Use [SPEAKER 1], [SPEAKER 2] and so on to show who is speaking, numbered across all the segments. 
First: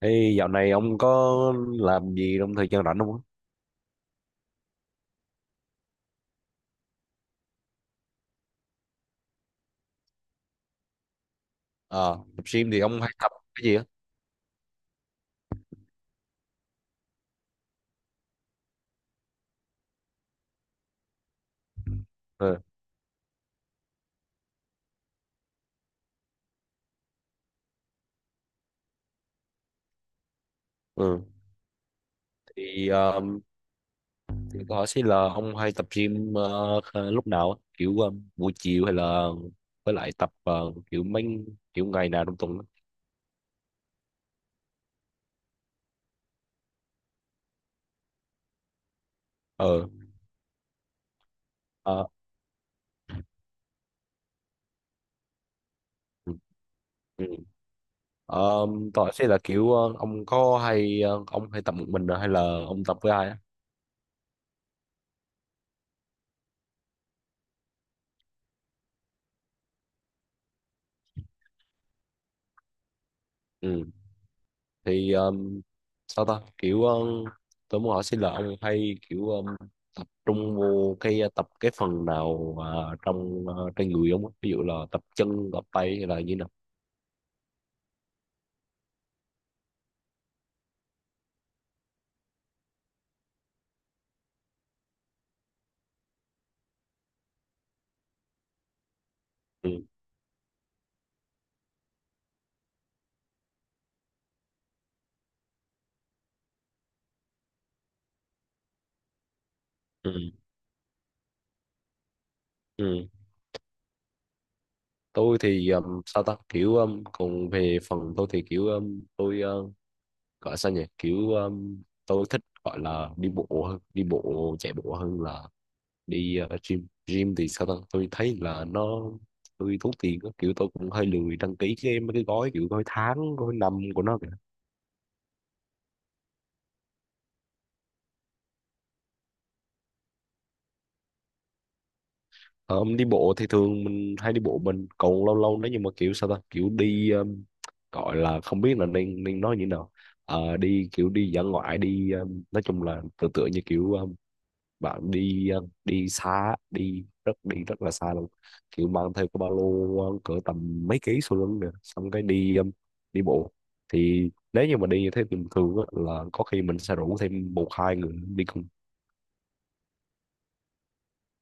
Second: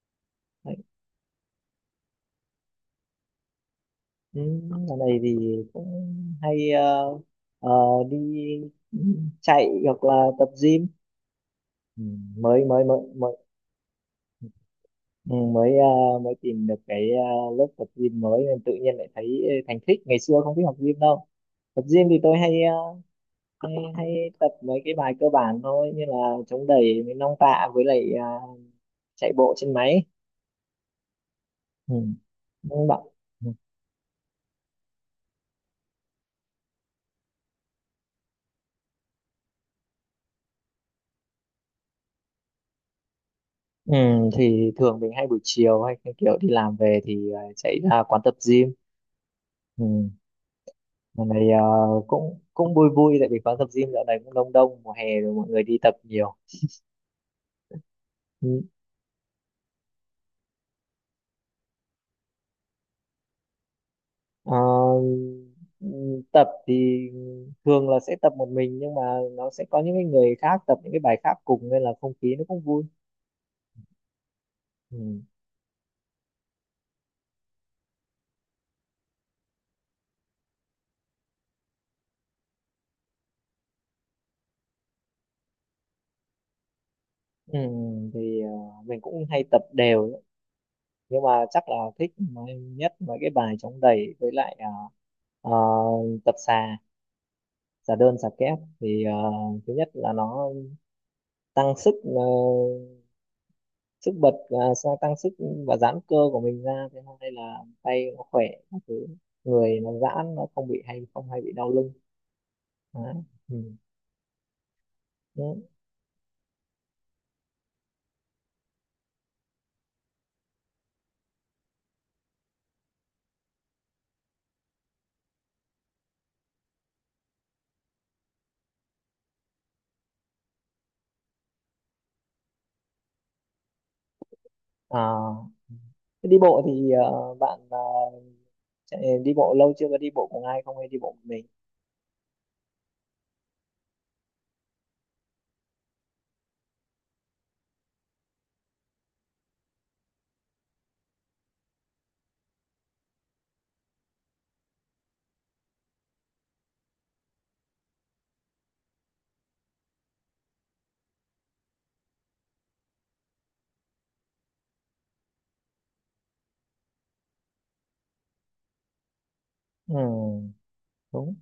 [SPEAKER 1] Ê, dạo này
[SPEAKER 2] Đấy.
[SPEAKER 1] ông có làm gì trong thời gian rảnh không? Á?
[SPEAKER 2] Ừ, dạo này thì cũng hay ờ, đi ừ, chạy hoặc là tập gym. ừ,
[SPEAKER 1] Ờ, Tập
[SPEAKER 2] mới
[SPEAKER 1] gym thì
[SPEAKER 2] mới mới
[SPEAKER 1] ông hay tập
[SPEAKER 2] mới
[SPEAKER 1] cái gì á?
[SPEAKER 2] ừ, mới ờ, mới tìm được cái lớp tập gym mới nên tự nhiên lại thấy thành thích, ngày xưa không thích học gym đâu. Tập gym thì tôi
[SPEAKER 1] Ừ,
[SPEAKER 2] hay tập mấy cái bài cơ bản thôi, như là chống đẩy với nong tạ với lại chạy bộ trên máy.
[SPEAKER 1] ừ.
[SPEAKER 2] Ừ. Đúng không
[SPEAKER 1] Thì,
[SPEAKER 2] bạn?
[SPEAKER 1] ờ, thì câu hỏi sẽ là ông hay tập gym lúc nào? Á? Kiểu buổi chiều hay là với lại tập kiểu mấy kiểu ngày nào trong tuần? Á?
[SPEAKER 2] Ừ, thì thường mình hay buổi chiều, hay cái kiểu đi làm về thì chạy ra quán tập gym. Ừ.
[SPEAKER 1] Ờ,
[SPEAKER 2] Lần này
[SPEAKER 1] ờ,
[SPEAKER 2] cũng cũng vui vui, tại vì quán tập gym dạo này cũng đông đông, mùa hè rồi mọi người đi tập
[SPEAKER 1] ừ,
[SPEAKER 2] nhiều.
[SPEAKER 1] ừ.
[SPEAKER 2] Ừ.
[SPEAKER 1] Ờ, câu hỏi sẽ là kiểu ông hay tập một mình hay là ông tập với ai? Á?
[SPEAKER 2] Ờ, ừ, Tập thì thường là sẽ tập một mình, nhưng mà nó sẽ có những cái người khác tập những cái bài khác cùng nên là không khí nó cũng vui.
[SPEAKER 1] Ừ.
[SPEAKER 2] Ừ.
[SPEAKER 1] Thì sao ta kiểu tôi muốn hỏi xin là ông hay kiểu tập trung vô cái tập cái phần nào, à, trong, à, trên người ông á? Ví dụ là tập chân tập tay hay là như nào.
[SPEAKER 2] Ừ. Thì mình cũng hay tập đều ấy. Nhưng mà chắc là thích nhất mấy cái bài chống đẩy, với lại ờ, tập xà xà đơn xà kép thì
[SPEAKER 1] Ừ,
[SPEAKER 2] thứ nhất là nó tăng sức, sức bật và sao, tăng sức và giãn cơ của mình ra, thế hôm nay là tay nó khỏe các thứ, người nó
[SPEAKER 1] ừ,
[SPEAKER 2] giãn, nó không hay bị đau lưng.
[SPEAKER 1] ừ.
[SPEAKER 2] Đấy. Ừ.
[SPEAKER 1] Tôi
[SPEAKER 2] Thế,
[SPEAKER 1] thì sao ta kiểu còn về phần tôi thì kiểu tôi gọi sao nhỉ kiểu tôi thích gọi là đi bộ hơn đi bộ chạy bộ hơn là đi gym. Gym thì sao ta tôi thấy là tôi tốn tiền á, kiểu tôi cũng hơi lười đăng ký cái mấy cái gói kiểu gói tháng gói năm của nó kìa.
[SPEAKER 2] à, thế đi bộ thì bạn chạy, đi bộ lâu chưa? Có đi bộ cùng ai không hay đi bộ một mình?
[SPEAKER 1] Ờ, Đi bộ thì thường mình hay đi bộ mình, còn lâu lâu nếu như mà kiểu sao ta kiểu đi gọi là không biết là nên nên nói như thế nào. Ờ, đi kiểu đi dã ngoại, đi nói chung là tự tựa như kiểu bạn đi đi xa, đi rất là xa luôn, kiểu mang theo cái ba lô cỡ tầm mấy ký sau lưng nè, xong cái đi đi bộ. Thì nếu như mà đi như thế bình thường á, là có khi mình sẽ rủ thêm một hai người đi cùng.
[SPEAKER 2] Ừ, đúng.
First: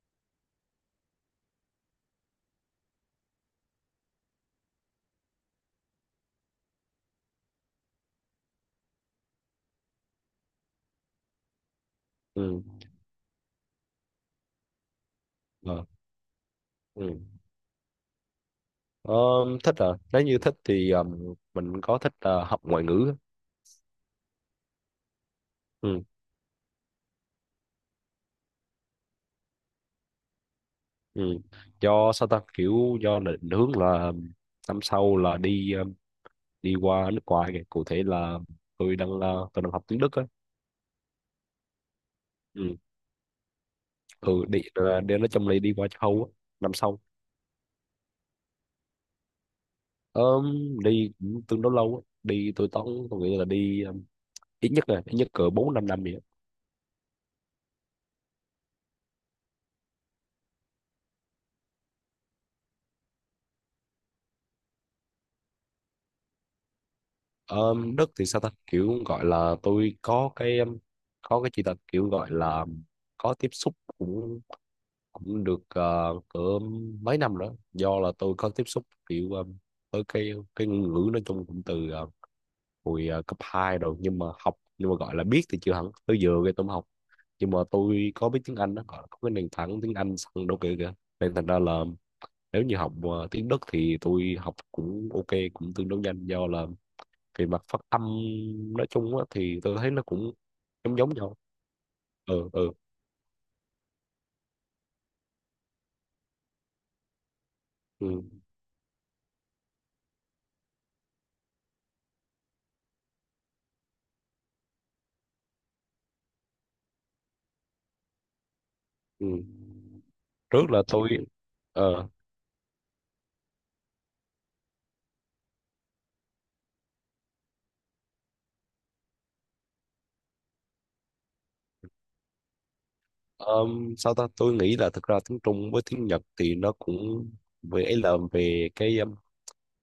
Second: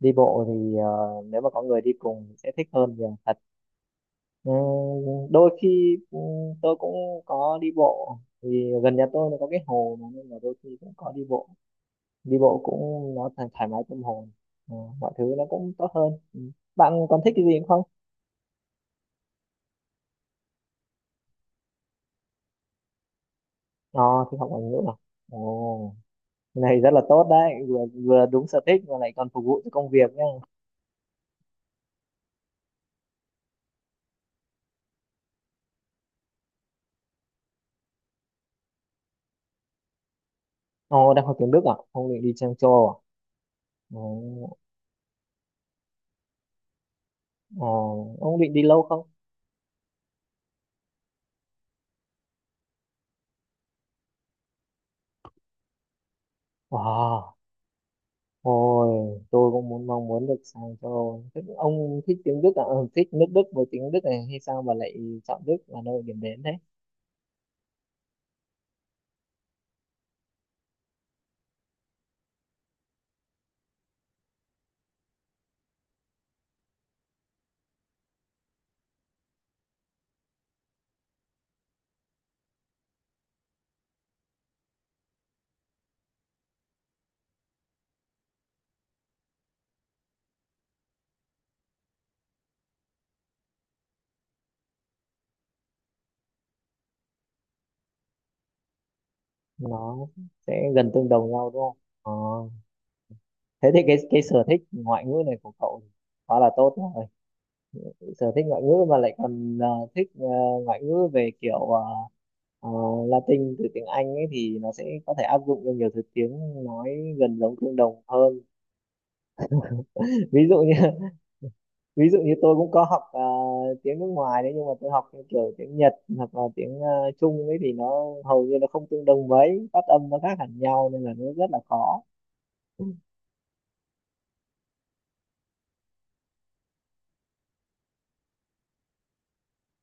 [SPEAKER 2] Đi bộ thì nếu mà có người đi cùng thì sẽ thích hơn nhiều thật. Ừ, đôi khi tôi cũng có đi bộ. Thì gần nhà tôi nó có cái hồ mà, nên là đôi khi cũng có đi bộ. Đi bộ
[SPEAKER 1] Ừ.
[SPEAKER 2] cũng nó thoải mái tâm hồn. Ờ, mọi thứ nó cũng
[SPEAKER 1] ờ,
[SPEAKER 2] tốt hơn. Ừ. Bạn còn
[SPEAKER 1] ừ.
[SPEAKER 2] thích cái gì nữa không?
[SPEAKER 1] Ờ, thích à, nếu như thích thì mình có thích học ngoại ngữ á.
[SPEAKER 2] ờ thì học ngoại ngữ à? Ồ.
[SPEAKER 1] Ừ.
[SPEAKER 2] Cái này rất là tốt đấy, vừa vừa đúng sở thích mà lại còn phục vụ cho công việc nhá.
[SPEAKER 1] Ừ. Do sao ta kiểu do định hướng là năm sau là đi đi qua nước ngoài kìa, cụ thể là tôi đang học tiếng Đức á.
[SPEAKER 2] Ồ, đang học tiếng Đức à? Ông định đi sang châu
[SPEAKER 1] Ừ.
[SPEAKER 2] Âu à?
[SPEAKER 1] Ừ,
[SPEAKER 2] Ồ.
[SPEAKER 1] đi là đi nói chung là đi qua châu Âu á năm sau.
[SPEAKER 2] Ồ, ông định đi lâu không?
[SPEAKER 1] Ờm, Đi cũng tương đối lâu á. Đi tôi tốn Tôi nghĩ là đi ít nhất cỡ 4-5 năm vậy á.
[SPEAKER 2] Wow. Ôi, tôi cũng mong muốn được sang châu Âu. Thế ông thích tiếng Đức à? Ừ, Thích nước Đức với tiếng Đức này hay sao mà lại chọn Đức là nơi điểm đến thế?
[SPEAKER 1] Đất thì sao ta kiểu gọi là tôi có cái chỉ là kiểu gọi là có tiếp xúc cũng cũng được cỡ mấy năm nữa, do là tôi có tiếp xúc kiểu với cái ngôn ngữ, nói chung cũng từ hồi cấp 2 rồi, nhưng mà gọi là biết thì chưa hẳn, tới giờ cái tôi mới học, nhưng mà tôi có biết tiếng Anh đó, gọi là có cái nền tảng tiếng Anh sẵn đâu kìa kìa nên thành ra là nếu như học tiếng Đức thì tôi học cũng ok, cũng tương đối nhanh, do là về mặt phát âm nói chung á, thì tôi thấy
[SPEAKER 2] Nó
[SPEAKER 1] nó cũng
[SPEAKER 2] sẽ gần
[SPEAKER 1] giống
[SPEAKER 2] tương
[SPEAKER 1] giống
[SPEAKER 2] đồng
[SPEAKER 1] nhau.
[SPEAKER 2] nhau đúng không? Ờ.
[SPEAKER 1] Ừ, ừ,
[SPEAKER 2] Thế thì cái sở thích ngoại ngữ này của cậu quá là tốt rồi. Sở
[SPEAKER 1] ừ,
[SPEAKER 2] thích ngoại ngữ mà lại còn thích ngoại ngữ về kiểu ờ, Latin từ tiếng Anh ấy, thì nó sẽ có thể áp dụng cho nhiều thứ tiếng nói gần giống tương đồng hơn.
[SPEAKER 1] ừ.
[SPEAKER 2] Ví dụ
[SPEAKER 1] Trước
[SPEAKER 2] như.
[SPEAKER 1] là tôi ờ
[SPEAKER 2] Ví dụ như tôi cũng có học tiếng nước ngoài đấy, nhưng mà tôi học theo kiểu tiếng Nhật hoặc là tiếng Trung ấy thì nó hầu như nó không tương đồng mấy, phát âm nó khác hẳn nhau nên là nó rất là khó.
[SPEAKER 1] Sao ta tôi nghĩ là thực ra tiếng Trung với tiếng Nhật thì nó cũng về ấy, là về cái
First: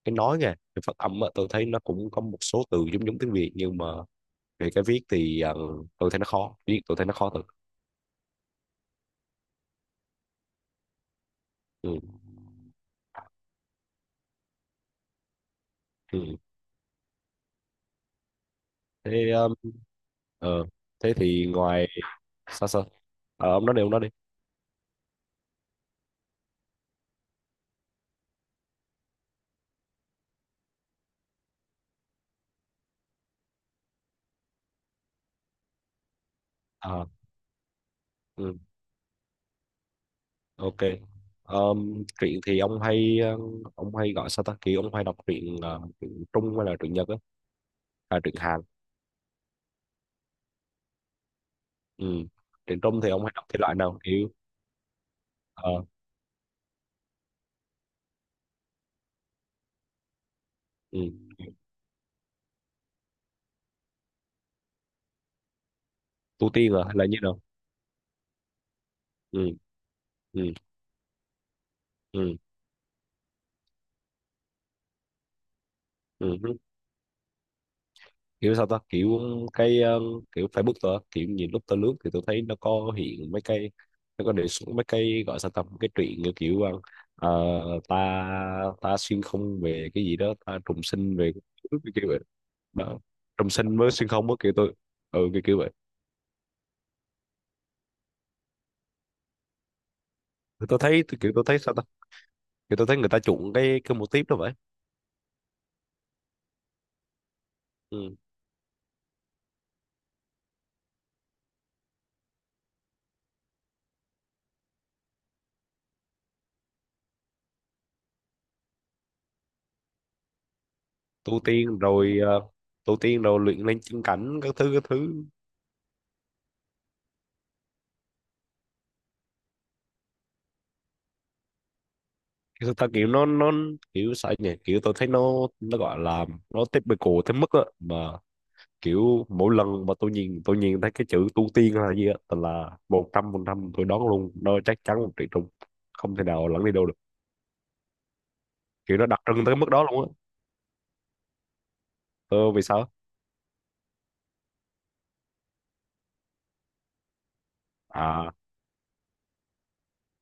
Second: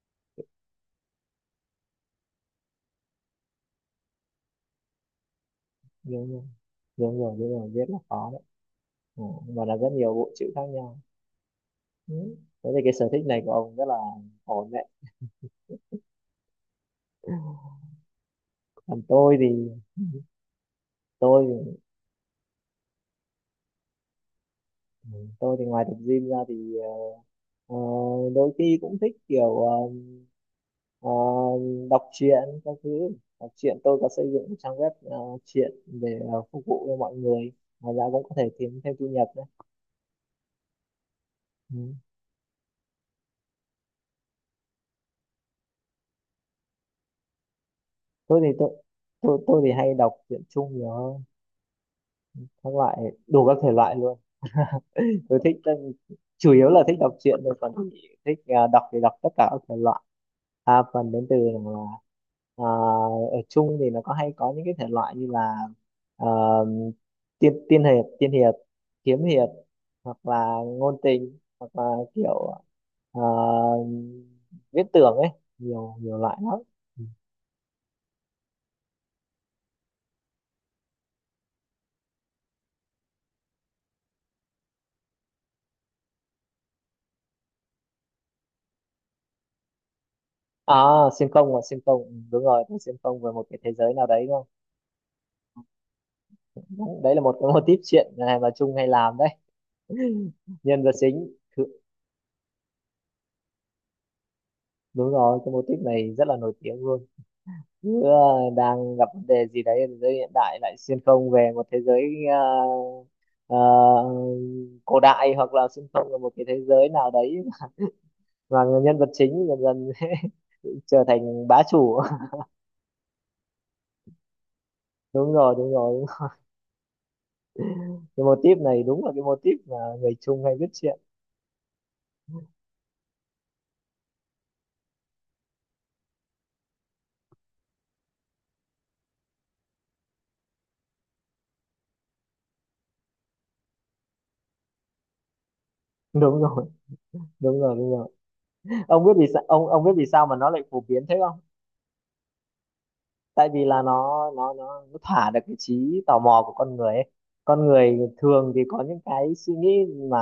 [SPEAKER 1] cái nói nha, cái phát âm á, tôi thấy nó cũng có một số từ giống giống tiếng Việt, nhưng mà về cái viết thì tôi thấy nó
[SPEAKER 2] nhiều nhiều
[SPEAKER 1] khó viết, tôi thấy
[SPEAKER 2] nhiều
[SPEAKER 1] nó khó
[SPEAKER 2] nhiều
[SPEAKER 1] thật.
[SPEAKER 2] nhiều biết là khó đấy. ừ, và là rất nhiều bộ chữ khác nhau.
[SPEAKER 1] Ừ.
[SPEAKER 2] Ừ. Thế thì cái sở thích này của ông rất là ổn đấy.
[SPEAKER 1] Ừ.
[SPEAKER 2] Còn
[SPEAKER 1] thế um, ờ, thế
[SPEAKER 2] tôi
[SPEAKER 1] thì
[SPEAKER 2] thì-
[SPEAKER 1] sao sao? Ờ, ông nói đi, ông nói đi.
[SPEAKER 2] tôi thì ngoài tập gym ra thì ờ, đôi khi cũng thích kiểu ờ, đọc truyện các thứ. Đọc truyện, tôi có xây dựng một trang web truyện để phục vụ cho
[SPEAKER 1] Ờ,
[SPEAKER 2] mọi người. Ngoài ra cũng có thể
[SPEAKER 1] ừ,
[SPEAKER 2] kiếm thêm thu nhập nữa.
[SPEAKER 1] ok.
[SPEAKER 2] Ừ.
[SPEAKER 1] Truyện thì ông hay gọi sao ta kỳ, ông hay đọc truyện truyện Trung hay là truyện Nhật á, à, truyện
[SPEAKER 2] Tôi thì
[SPEAKER 1] Hàn.
[SPEAKER 2] tôi tôi thì hay đọc truyện chung nhiều hơn.
[SPEAKER 1] Ừ.
[SPEAKER 2] Các
[SPEAKER 1] Truyện
[SPEAKER 2] loại,
[SPEAKER 1] Trung thì ông hay
[SPEAKER 2] đủ
[SPEAKER 1] đọc
[SPEAKER 2] các
[SPEAKER 1] thể
[SPEAKER 2] thể
[SPEAKER 1] loại
[SPEAKER 2] loại
[SPEAKER 1] nào,
[SPEAKER 2] luôn.
[SPEAKER 1] kiểu
[SPEAKER 2] Tôi thích,
[SPEAKER 1] ờ,
[SPEAKER 2] chủ yếu là thích đọc truyện thôi. Còn thích đọc thì đọc tất cả các thể loại. à,
[SPEAKER 1] ừ,
[SPEAKER 2] phần đến từ là, à, ở chung thì nó có hay có những cái thể loại như là à,
[SPEAKER 1] tu tiên à, hay là như nào?
[SPEAKER 2] tiên tiên hiệp tiên hiệp, kiếm
[SPEAKER 1] Ừ.
[SPEAKER 2] hiệp, hoặc
[SPEAKER 1] Ừ.
[SPEAKER 2] là ngôn tình, hoặc là
[SPEAKER 1] Ừ.
[SPEAKER 2] kiểu à, viễn tưởng ấy, nhiều nhiều loại
[SPEAKER 1] Ừ.
[SPEAKER 2] lắm.
[SPEAKER 1] Kiểu sao ta kiểu cái kiểu Facebook tôi á, kiểu nhìn lúc tôi lướt thì tôi thấy hiện mấy cái nó có đề xuất mấy cái, gọi sao ta, mấy cái truyện như kiểu ờ, ta ta xuyên không về cái gì đó, ta
[SPEAKER 2] à
[SPEAKER 1] trùng sinh
[SPEAKER 2] xuyên
[SPEAKER 1] về,
[SPEAKER 2] không và xuyên
[SPEAKER 1] cái
[SPEAKER 2] không.
[SPEAKER 1] kiểu
[SPEAKER 2] Ừ,
[SPEAKER 1] vậy
[SPEAKER 2] đúng rồi, tôi xuyên
[SPEAKER 1] đó.
[SPEAKER 2] không về một
[SPEAKER 1] Trùng
[SPEAKER 2] cái thế
[SPEAKER 1] sinh với
[SPEAKER 2] giới nào
[SPEAKER 1] xuyên
[SPEAKER 2] đấy.
[SPEAKER 1] không á, kiểu tôi ừ kiểu kiểu vậy.
[SPEAKER 2] Đấy là một cái mô típ chuyện này mà Trung hay làm đấy.
[SPEAKER 1] Thì tôi
[SPEAKER 2] Nhân vật
[SPEAKER 1] thấy kiểu
[SPEAKER 2] chính
[SPEAKER 1] tôi thấy sao ta, kiểu tôi thấy người ta chuộng cái mô típ đó vậy.
[SPEAKER 2] Đúng rồi, cái mô típ này rất là nổi tiếng luôn. Cứ
[SPEAKER 1] Ừ.
[SPEAKER 2] đang gặp vấn đề gì đấy ở thế giới hiện đại, lại xuyên không về một thế giới ờ, ờ, cổ đại, hoặc là xuyên không về một cái thế giới nào đấy, mà nhân vật chính dần dần trở
[SPEAKER 1] Tu
[SPEAKER 2] thành bá
[SPEAKER 1] tiên
[SPEAKER 2] chủ.
[SPEAKER 1] rồi, luyện lên chân cảnh các thứ các thứ.
[SPEAKER 2] Đúng rồi, đúng rồi, đúng rồi. Cái mô típ này đúng là cái mô típ mà người Trung hay viết chuyện.
[SPEAKER 1] Kiểu thực ra kiểu nó kiểu sao nhỉ, kiểu tôi thấy nó gọi là nó typical tới mức á mà, kiểu mỗi lần mà tôi nhìn thấy cái chữ tu tiên hay là gì á, tôi là 100% tôi đoán luôn, nó chắc chắn 1 triệu trùng, không thể
[SPEAKER 2] Đúng
[SPEAKER 1] nào lẫn
[SPEAKER 2] rồi,
[SPEAKER 1] đi đâu được,
[SPEAKER 2] đúng rồi, đúng rồi.
[SPEAKER 1] kiểu
[SPEAKER 2] ông
[SPEAKER 1] nó
[SPEAKER 2] biết
[SPEAKER 1] đặc
[SPEAKER 2] vì sao
[SPEAKER 1] trưng tới
[SPEAKER 2] ông
[SPEAKER 1] mức
[SPEAKER 2] ông
[SPEAKER 1] đó
[SPEAKER 2] biết vì
[SPEAKER 1] luôn á.
[SPEAKER 2] sao mà nó lại phổ biến thế không?
[SPEAKER 1] Ờ vì sao?
[SPEAKER 2] Tại vì là nó thỏa được cái trí tò mò của con người ấy. Con người
[SPEAKER 1] À,
[SPEAKER 2] thường thì có những cái suy nghĩ mà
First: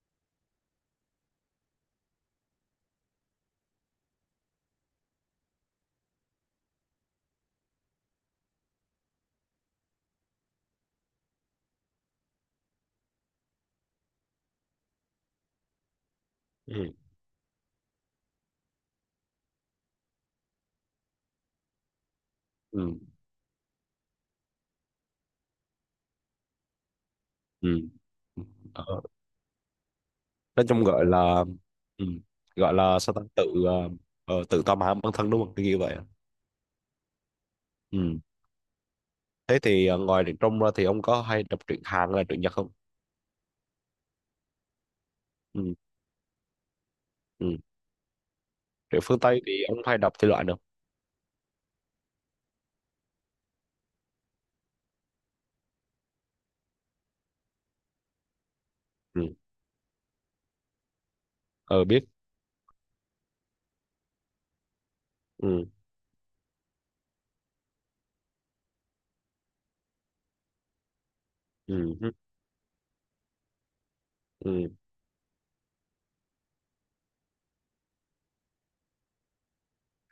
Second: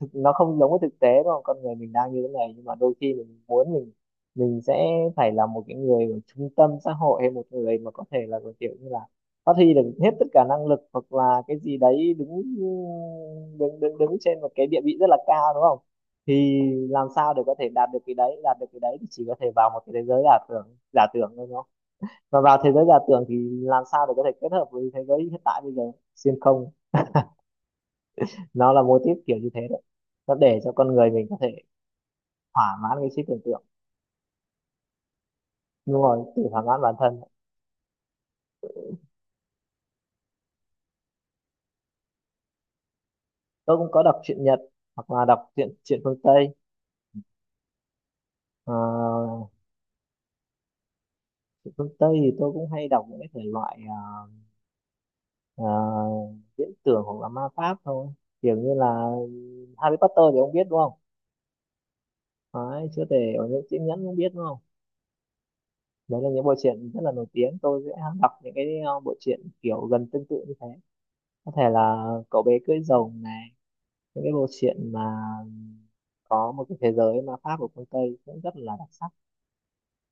[SPEAKER 2] thực, nó không giống với thực tế đúng không? Con người mình đang như thế này nhưng mà đôi khi mình muốn mình sẽ phải là một cái người ở trung tâm xã hội hay một người mà có thể là một kiểu như là phát huy được hết tất cả năng lực, hoặc là cái gì đấy đứng đứng đứng đứng trên một cái địa vị rất là cao đúng không? Thì
[SPEAKER 1] ừ,
[SPEAKER 2] làm sao để có thể đạt được cái đấy, đạt được cái đấy thì chỉ có thể vào một cái thế giới giả tưởng, giả tưởng thôi. Và vào thế giới
[SPEAKER 1] ừ,
[SPEAKER 2] giả tưởng thì làm sao để có thể kết hợp với thế giới hiện tại bây giờ? Xuyên không.
[SPEAKER 1] ừ, ừ,
[SPEAKER 2] Nó là mô
[SPEAKER 1] ờ,
[SPEAKER 2] típ kiểu như thế đấy, nó để
[SPEAKER 1] nói
[SPEAKER 2] cho
[SPEAKER 1] chung
[SPEAKER 2] con
[SPEAKER 1] gọi
[SPEAKER 2] người mình có
[SPEAKER 1] là
[SPEAKER 2] thể
[SPEAKER 1] ừ, gọi
[SPEAKER 2] thỏa mãn
[SPEAKER 1] là
[SPEAKER 2] cái
[SPEAKER 1] sao ta,
[SPEAKER 2] trí tưởng tượng.
[SPEAKER 1] tự tầm hãm bản thân đúng không, cái như vậy.
[SPEAKER 2] Đúng rồi, tự thỏa mãn bản thân.
[SPEAKER 1] Ừ. Thế thì ngoài truyện Trung ra thì ông có hay đọc truyện Hàn hay là truyện Nhật không?
[SPEAKER 2] Tôi cũng có đọc truyện Nhật hoặc là đọc truyện
[SPEAKER 1] Ừ,
[SPEAKER 2] truyện phương Tây.
[SPEAKER 1] ừ.
[SPEAKER 2] Ờ,
[SPEAKER 1] Rượu phương Tây thì ông hay đọc thể loại nào?
[SPEAKER 2] truyện phương Tây thì tôi cũng hay đọc những cái thể loại ờ, ờ, viễn tưởng hoặc là ma pháp thôi, kiểu như là
[SPEAKER 1] Ừ,
[SPEAKER 2] Harry Potter thì ông biết đúng không?
[SPEAKER 1] ờ biết.
[SPEAKER 2] Đấy, chữa thể ở những chiếc nhẫn cũng biết đúng không?
[SPEAKER 1] Ừ,
[SPEAKER 2] Đấy là những bộ truyện rất là nổi tiếng, tôi sẽ đọc những cái bộ truyện kiểu gần tương tự như thế, có thể
[SPEAKER 1] ừ,
[SPEAKER 2] là
[SPEAKER 1] hứ,
[SPEAKER 2] cậu bé cưỡi rồng này, những cái bộ
[SPEAKER 1] ừ.
[SPEAKER 2] truyện mà có một cái thế giới ma pháp của phương Tây cũng rất là đặc sắc.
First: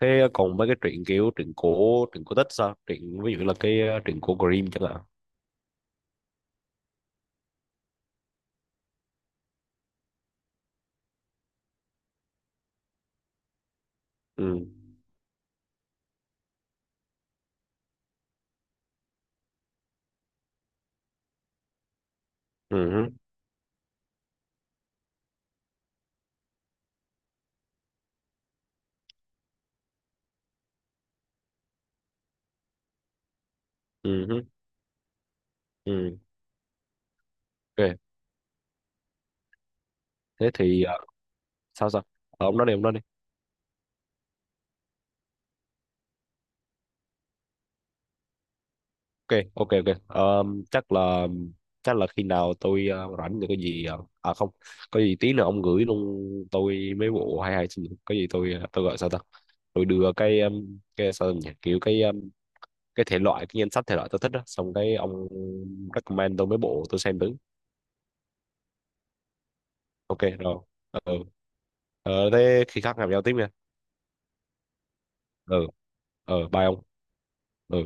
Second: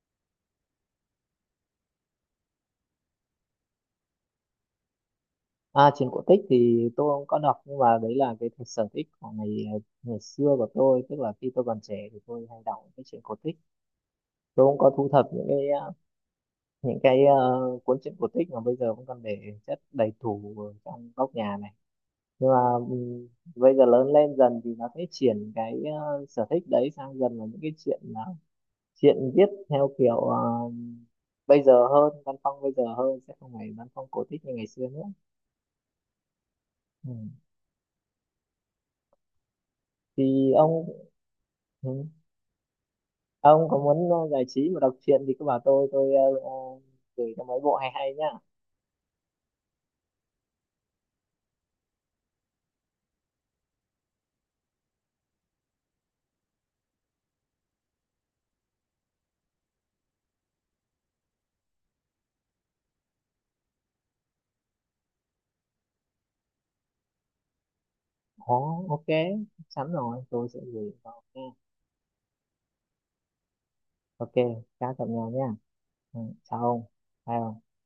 [SPEAKER 1] Thế còn mấy cái truyện kiểu truyện cổ tích sao? Truyện ví dụ là cái truyện cổ Grimm chẳng hạn.
[SPEAKER 2] Truyện cổ tích thì tôi không có đọc, nhưng mà đấy là cái sở thích của ngày xưa của tôi, tức là khi tôi còn trẻ thì tôi hay đọc những cái truyện cổ tích.
[SPEAKER 1] Ừ,
[SPEAKER 2] Tôi cũng có thu thập những cái cuốn truyện cổ tích mà bây giờ vẫn còn để chất đầy tủ ở trong góc nhà này, nhưng mà
[SPEAKER 1] ừ, hứ,
[SPEAKER 2] ừm, bây giờ lớn lên dần thì nó sẽ chuyển cái sở thích đấy sang dần là những cái chuyện viết theo kiểu bây giờ hơn, văn phong bây giờ hơn, sẽ không phải văn phong cổ
[SPEAKER 1] ừ, hứ,
[SPEAKER 2] tích như ngày xưa nữa.
[SPEAKER 1] ừ.
[SPEAKER 2] Ừ.
[SPEAKER 1] Ok. Thế
[SPEAKER 2] Thì
[SPEAKER 1] thì
[SPEAKER 2] ông. Ừ.
[SPEAKER 1] sao sao? Ờ, ông nói đi, ông nói đi.
[SPEAKER 2] Ông có muốn giải trí và đọc truyện thì cứ bảo tôi gửi cho mấy bộ hay hay nhá.
[SPEAKER 1] Ok, ok, ok. Ờ, chắc là chắc là khi nào rảnh được cái gì à không, có gì tí nữa ông gửi luôn tôi mấy bộ hay hay, xin lỗi. Có gì tôi gọi sao ta, tôi đưa cái sao nhỉ, kiểu cái thể loại cái danh sách thể loại tôi thích đó, xong cái ông recommend tôi mấy bộ tôi xem thử.
[SPEAKER 2] Ồ, ok, chắn
[SPEAKER 1] Ok
[SPEAKER 2] rồi, tôi
[SPEAKER 1] rồi.
[SPEAKER 2] sẽ gửi
[SPEAKER 1] Ừ.
[SPEAKER 2] vào nha.
[SPEAKER 1] Thế khi khác gặp nhau tiếp nha.
[SPEAKER 2] Ok, chào tạm nhau nha.
[SPEAKER 1] Ừ.
[SPEAKER 2] Ừ.
[SPEAKER 1] Ờ,
[SPEAKER 2] Chào
[SPEAKER 1] bye ông.
[SPEAKER 2] ông. Bye ông.
[SPEAKER 1] Ừ.